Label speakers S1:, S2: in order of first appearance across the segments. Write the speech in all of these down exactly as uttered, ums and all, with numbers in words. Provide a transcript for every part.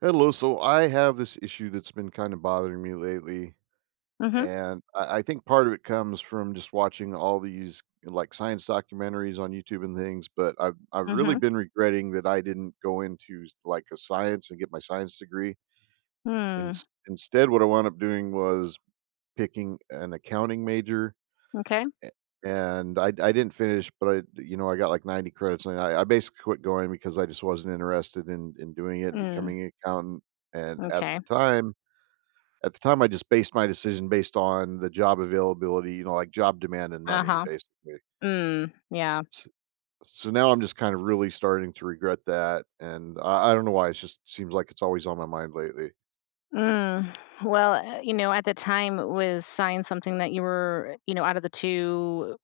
S1: Hello. So I have this issue that's been kind of bothering me lately.
S2: Mhm,
S1: And I, I think part of it comes from just watching all these like science documentaries on YouTube and things. But I've, I've really
S2: mhm.
S1: been regretting that I didn't go into like a science and get my science degree. And
S2: Mm,
S1: instead, what I wound up doing was picking an accounting major.
S2: okay.
S1: a- And I, I didn't finish, but I, you know, I got like ninety credits. And I, I basically quit going because I just wasn't interested in, in doing it and
S2: Mm,
S1: becoming an accountant. And at the
S2: okay.
S1: time, at the time, I just based my decision based on the job availability, you know, like job demand and money,
S2: Uh-huh.
S1: basically.
S2: Mm, yeah.
S1: S- So now I'm just kind of really starting to regret that, and I, I don't know why. It just seems like it's always on my mind lately,
S2: Mm. Well, uh, you know, at the time was science something that you were, you know, out of the two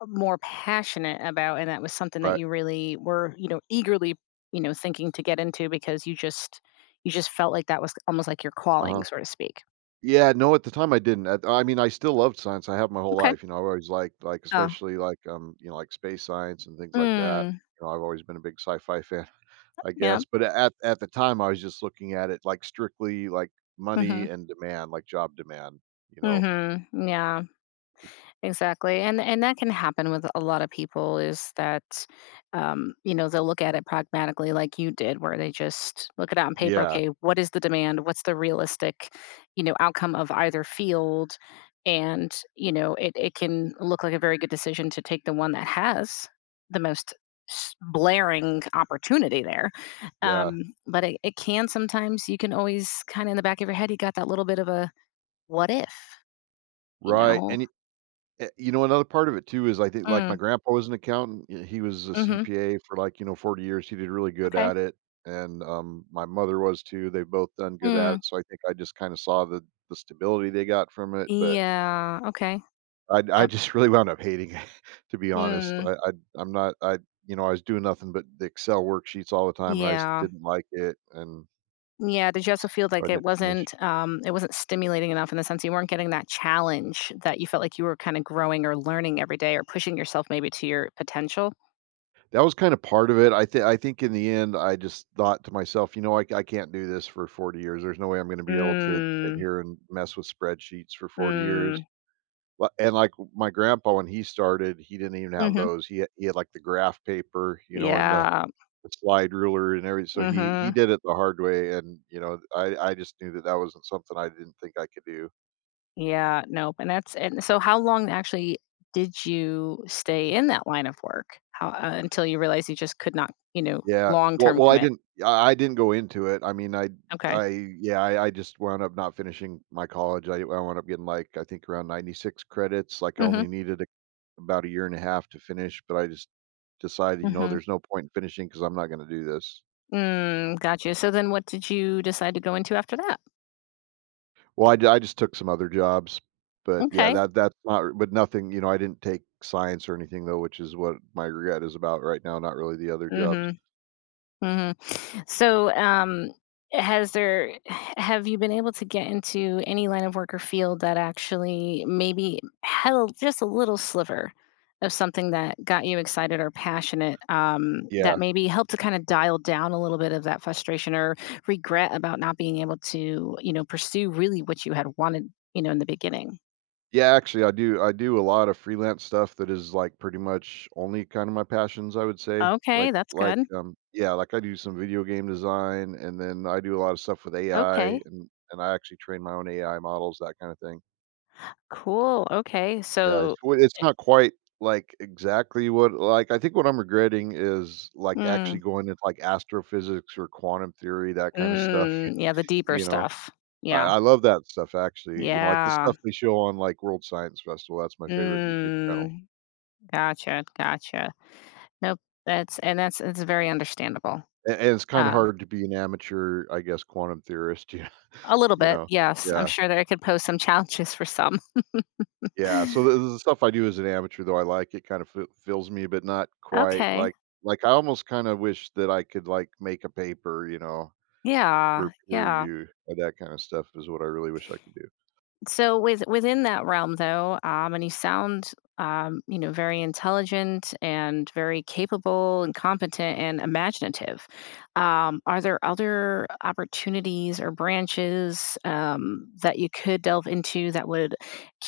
S2: uh, more passionate about, and that was something that
S1: right?
S2: you really were, you know, eagerly, you know, thinking to get into because you just you just felt like that was almost like your
S1: Uh
S2: calling,
S1: huh.
S2: so to speak.
S1: Yeah, no, at the time I didn't. At- I mean, I still loved science. I have my whole
S2: Okay.
S1: life. You know, I've always liked, like,
S2: Oh.
S1: especially like, um, you know, like space science and things like that.
S2: Mm,
S1: You know, I've always been a big sci-fi fan, I
S2: yeah.
S1: guess. But at at the time, I was just looking at it like strictly like
S2: Mhm.
S1: money and demand, like job demand. You know,
S2: Mhm. Yeah. Exactly, and and that can happen with a lot of people is that, um, you know, they'll look at it pragmatically like you did, where they just look it out on paper.
S1: yeah,
S2: Okay, what is the demand? What's the realistic, you know, outcome of either field? And you know, it it can look like a very good decision to take the one that has the most s- blaring opportunity there.
S1: yeah,
S2: Um, but it, it can sometimes you can always kind of in the back of your head you got that little bit of a what if, you
S1: right,
S2: know?
S1: and y eh, you know, another part of it too is I think, like, my
S2: Mm,
S1: grandpa was an accountant, y he was a
S2: mm-hmm.
S1: C P A for, like, you know, forty years, he did really good
S2: Okay.
S1: at it, and, um, my mother was too, they've both done good at
S2: Mm,
S1: it, so I think I just kinda saw the the stability they got from it, but
S2: yeah, okay,
S1: I I
S2: yep.
S1: just really wound up hating it, to be honest,
S2: Mm,
S1: I I I'm not I You know, I was doing nothing but the Excel worksheets all the time, and I just
S2: yeah.
S1: didn't like it, and
S2: Yeah, did you also feel
S1: I
S2: like it
S1: didn't finish.
S2: wasn't, um, it wasn't stimulating enough in the sense you weren't getting that challenge that you felt like you were kinda growing or learning every day or pushing yourself maybe to your potential?
S1: That was kind of part of it. I think I think in the end, I just thought to myself, you know, I, I can't do this for forty years. There's no way I'm going to be able to sit
S2: Mm,
S1: here and mess with spreadsheets for forty
S2: mm,
S1: years. Li- And like my grandpa, when he started, he didn't even have
S2: mhm,
S1: those. He had, he had like the graph paper, you know, and the,
S2: yeah,
S1: the slide ruler and everything. So he he
S2: mhm,
S1: did it the hard way, and you know, I I just knew that that wasn't something I didn't think I could do.
S2: yeah, nope. And that's and so how long actually did you stay in that line of work? How, uh until you realized you just could not, you know,
S1: Yeah. Well
S2: long-term
S1: well, I
S2: commit?
S1: didn't I I didn't go into it. I mean, I
S2: Okay.
S1: I yeah, I I just wound up not finishing my college. I I wound up getting, like, I think around ninety-six credits, like, I
S2: Mhm,
S1: only needed a about a year and a half to finish, but I just decided, you know,
S2: mhm.
S1: there's no point in finishing because 'cause I'm not gonna do this.
S2: Mm, gotcha. So then what did you decide to go into after that?
S1: Well, I ju I just took some other jobs, but yeah,
S2: Okay.
S1: that that's not but nothing you know, I didn't take science or anything though, which is what my regret is about right now, not really the other jobs.
S2: Mhm. Mhm. So, um has there have you been able to get into any line of work or field that actually maybe had a, just a little sliver of something that got you excited or passionate um, that
S1: Yeah.
S2: maybe helped to kind of dial down a little bit of that frustration or regret about not being able to you know pursue really what you had wanted you know in the beginning.
S1: Yeah, actually, I do I do a lot of freelance stuff that is, like, pretty much only kind of my passions, I would say.
S2: Okay,
S1: Like
S2: that's
S1: like,
S2: good,
S1: um yeah, like, I do some video game design, and then I do a lot of stuff with A I,
S2: okay.
S1: and and I actually train my own A I models, that kinda thing.
S2: Cool. Okay.
S1: Yeah, it's
S2: So,
S1: w it's not quite, like, exactly what like, I think what I'm regretting is, like,
S2: mm,
S1: actually going into, like, astrophysics or quantum theory, that kinda stuff,
S2: mm, yeah, the deeper
S1: you know?
S2: stuff.
S1: I
S2: Yeah.
S1: I love that stuff, actually, you know, like, the
S2: Yeah.
S1: stuff they show on, like, World Science Festival, that's my favorite YouTube channel.
S2: Mm, gotcha. Gotcha. Nope. That's and that's it's very understandable.
S1: And and it's kinda
S2: Um,
S1: hard to be an amateur, I guess, quantum theorist, you
S2: a little
S1: you
S2: bit,
S1: know?
S2: yes. I'm
S1: Yeah,
S2: sure that it could pose some challenges for some.
S1: yeah, so the the stuff I do as an amateur, though I like it, kinda f fills me, but not quite,
S2: Okay.
S1: like like, I almost kinda wish that I could, like, make a paper, you know,
S2: Yeah.
S1: for peer
S2: Yeah.
S1: review, and that kinda stuff is what I really wish I could do.
S2: So with within that realm though um and you sound um you know very intelligent and very capable and competent and imaginative um are there other opportunities or branches um that you could delve into that would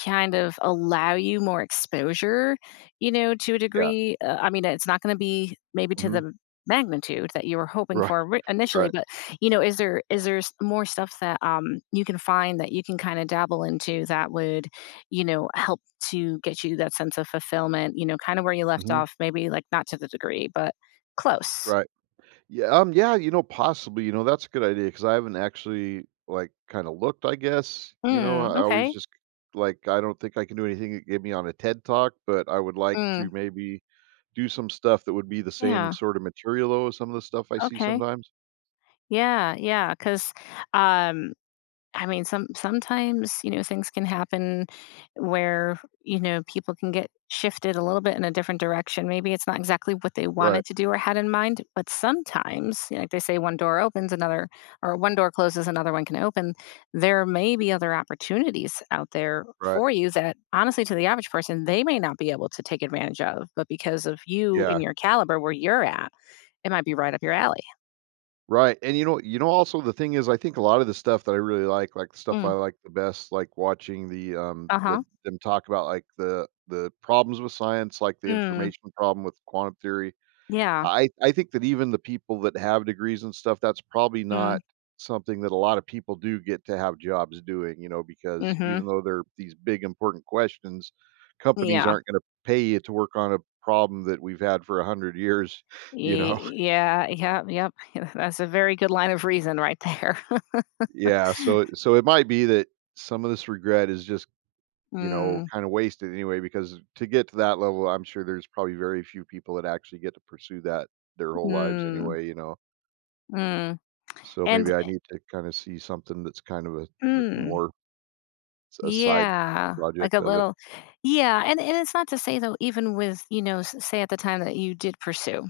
S2: kind of allow you more exposure you know to a
S1: Yeah,
S2: degree. uh, I mean, it's not going to be maybe to
S1: mhm,
S2: the magnitude that you were hoping
S1: right,
S2: for ri- initially.
S1: right,
S2: But you know is there is there s- more stuff that um you can find that you can kind of dabble into that would you know help to get you that sense of fulfillment you know kind of where you left
S1: mhm,
S2: off, maybe, like not to the degree but close.
S1: right. Yeah, um, yeah, you know, possibly, you know, that's a good idea because I haven't actually like kind of looked, I guess. You know,
S2: Mm,
S1: I always
S2: okay.
S1: just like I don't think I can do anything that get me on a TED talk, but I would like
S2: Mm,
S1: to maybe do some stuff that would be the same
S2: yeah,
S1: sort of material though as some of the stuff I see
S2: okay,
S1: sometimes.
S2: yeah, yeah, because um I mean, some sometimes, you know, things can happen where, you know, people can get shifted a little bit in a different direction. Maybe it's not exactly what they
S1: Right,
S2: wanted to do or had in mind, but sometimes, you know, like they say one door opens, another or one door closes, another one can open. There may be other opportunities out there
S1: right.
S2: for you that honestly to the average person, they may not be able to take advantage of, but because of you and
S1: Yeah.
S2: your caliber where you're at, it might be right up your alley.
S1: Right. And you know, you know also the thing is I think a lot of the stuff that I really like, like the stuff I
S2: Mm,
S1: like the best, like watching the um the
S2: uh-huh.
S1: them talk about like the the problems with science, like the
S2: Mm,
S1: information problem with quantum theory.
S2: yeah.
S1: I I think that even the people that have degrees and stuff, that's probably
S2: Mm,
S1: not something that a lot of people do get to have jobs doing, you know, because even
S2: mhm.
S1: though they're these big important questions, companies
S2: Yeah.
S1: aren't going to pay you to work on a problem that we've had for a hundred years, you know.
S2: Ye yeah, yep, yep. That's a very good line of reason right there.
S1: Yeah, so so it might be that some of this regret is just you know
S2: Mm,
S1: kind of wasted anyway because to get to that level I'm sure there's probably very few people that actually get to pursue that their whole lives
S2: mm,
S1: anyway you know.
S2: mm,
S1: So
S2: and
S1: maybe I need to kinda see something that's kind of a that
S2: mm,
S1: more s a side
S2: yeah, like a
S1: project of it.
S2: little yeah. And and it's not to say though, even with, you know, s say at the time that you did pursue,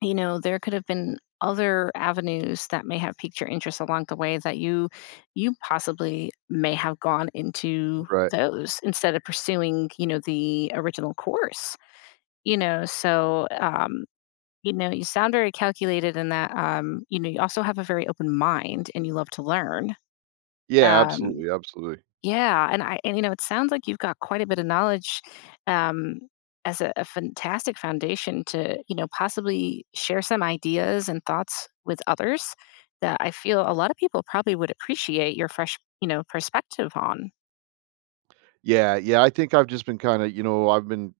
S2: you know, there could have been other avenues that may have piqued your interest along the way that you you possibly may have gone into
S1: Right.
S2: those instead of pursuing, you know, the original course, you know, so, um You know, you sound very calculated in that, um, you know, you also have a very open mind and you love to learn.
S1: Yeah,
S2: Um,
S1: absolutely, absolutely.
S2: yeah, and I and you know, it sounds like you've got quite a bit of knowledge um, as a, a fantastic foundation to, you know, possibly share some ideas and thoughts with others that I feel a lot of people probably would appreciate your fresh, you know, perspective on.
S1: Yeah, yeah, I think I've just been kinda you know, I've been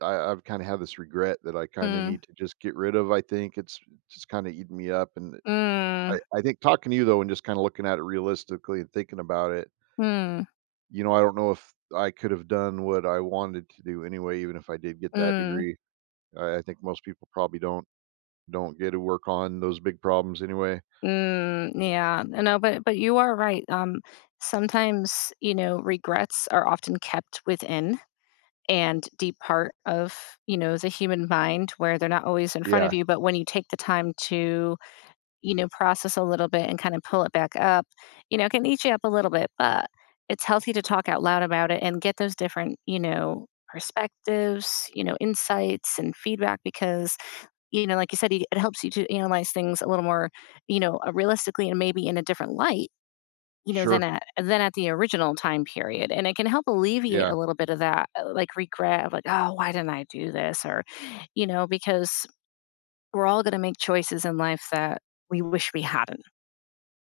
S1: I I've kinda had this regret that I kinda
S2: Mm,
S1: need to just get rid of, I think it's just kinda eating me up, and I
S2: mm,
S1: I think talking to you, though, and just kinda looking at it realistically and thinking about it,
S2: mm,
S1: you know, I don't know if I could have done what I wanted to do anyway, even if I did get that
S2: mm.
S1: degree. I I think most people probably don't don't get to work on those big problems anyway.
S2: Mm, yeah. No, but but you are right. Um, sometimes, you know, regrets are often kept within and deep part of, you know, the human mind where they're not always in front
S1: Yeah,
S2: of you, but when you take the time to, you know, process a little bit and kind of pull it back up, you know, it can eat you up a little bit, but it's healthy to talk out loud about it and get those different, you know, perspectives, you know, insights and feedback because you know, like you said, it it helps you to analyze things a little more, you know, uh, realistically and maybe in a different light, you know, than
S1: sure.
S2: at than at the original time period. And it can help alleviate
S1: Yeah,
S2: a little bit of that, uh, like regret of like, oh, why didn't I do this? Or, you know, because we're all going to make choices in life that we wish we hadn't,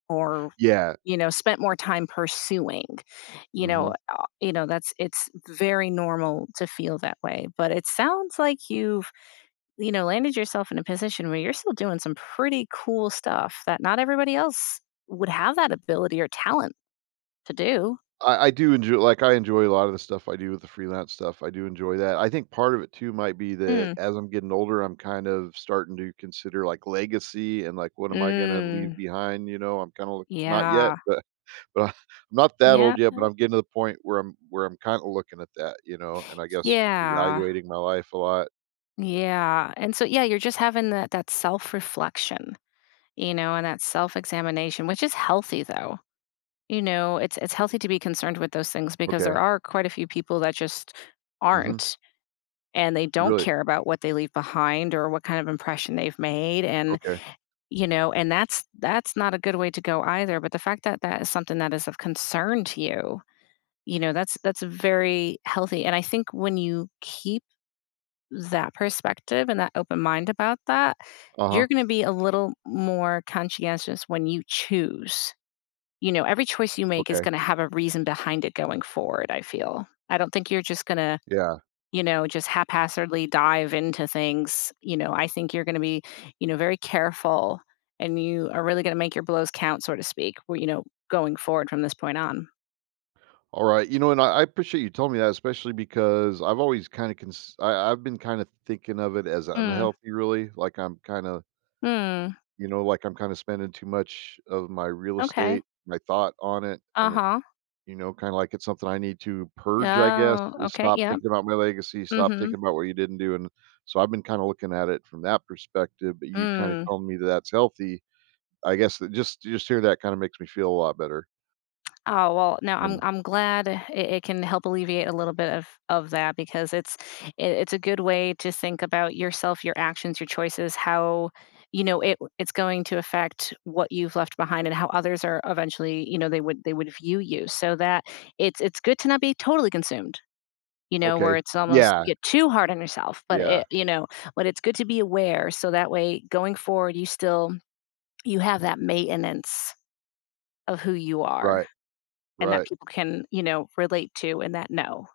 S2: or
S1: yeah,
S2: you know, spent more time pursuing. You know,
S1: mhm.
S2: uh, you know that's it's very normal to feel that way. But it sounds like you've you know, landed yourself in a position where you're still doing some pretty cool stuff that not everybody else would have that ability or talent to do.
S1: I I do enjoy like, I enjoy a lot of the stuff I do with the freelance stuff, I do enjoy that. I think part of it too might be that
S2: Mm.
S1: as I'm getting older, I'm kind of starting to consider, like, legacy and, like, what am I gonna leave
S2: Mm.
S1: behind, you know? I'm kinda not yet,
S2: Yeah.
S1: but but I- I'm not that
S2: Yeah.
S1: old yet, but I'm getting to the point where I'm where I'm kinda looking at that, you know, and I guess
S2: Yeah.
S1: evaluating my life a lot.
S2: Yeah. And so yeah, you're just having that that self-reflection, you know, and that self-examination, which is healthy though. You know, it's it's healthy to be concerned with those things because there
S1: Okay.
S2: are quite a few people that just
S1: Mhm.
S2: aren't and they don't
S1: Really?
S2: care about what they leave behind or what kind of impression they've made. and
S1: Okay.
S2: you know and that's that's not a good way to go either. But the fact that that is something that is of concern to you, you know that's that's very healthy. And I think when you keep that perspective and that open mind about that,
S1: Uh-huh.
S2: you're going to be a little more conscientious when you choose. You know every choice you make is
S1: Okay.
S2: going to have a reason behind it going forward, I feel. I don't think you're just going to,
S1: Yeah.
S2: you know, just haphazardly dive into things, you know, I think you're going to be, you know, very careful, and you are really going to make your blows count, so to speak, where, you know, going forward from this point on.
S1: All right, you know, and I, I appreciate you telling me that, especially because I've always kind of cons- I, I've been kind of thinking of it as
S2: Mm,
S1: unhealthy, really. Like I'm kind of,
S2: mm,
S1: you know, like I'm kind of spending too much of my real
S2: okay.
S1: estate, my thought on it,
S2: Uh
S1: and it,
S2: huh.
S1: you know, kind of like it's something I need to purge, I guess,
S2: Oh,
S1: is
S2: okay.
S1: stop
S2: Yep.
S1: thinking about my legacy,
S2: Mm
S1: stop
S2: hmm.
S1: thinking about what you didn't do, and so I've been kind of looking at it from that perspective. But you kind of
S2: Mm.
S1: telling me that that's healthy, I guess. That just just hear that kind of makes me feel a lot better.
S2: Oh, well, no, I'm
S1: And
S2: I'm glad it, it can help alleviate a little bit of of that because it's it, it's a good way to think about yourself, your actions, your choices, how you know it it's going to affect what you've left behind and how others are eventually, you know, they would they would view you. So that it's it's good to not be totally consumed, you know, where
S1: okay,
S2: it's almost you
S1: yeah,
S2: get too hard on yourself, but
S1: yeah,
S2: it you know, but it's good to be aware so that way going forward you still you have that maintenance of who you are
S1: right,
S2: and that
S1: right.
S2: people can, you know, relate to and that no.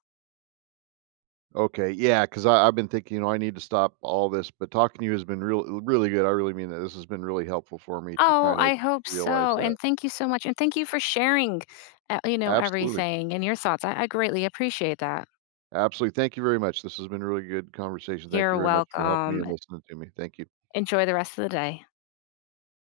S1: Okay, yeah, because I've been thinking, you know, I need to stop all this, but talking to you has been real really good. I really mean that. This has been really helpful for me to
S2: Oh,
S1: kinda
S2: I hope
S1: realize
S2: so.
S1: that.
S2: And thank you so much. And thank you for sharing, uh, you know,
S1: Absolutely.
S2: everything and your thoughts. I, I greatly appreciate that.
S1: Absolutely. Thank you very much. This has been a really good conversation. Thank
S2: You're
S1: you very much for helping me
S2: welcome.
S1: and listening to me. Thank you.
S2: Enjoy the rest of the day.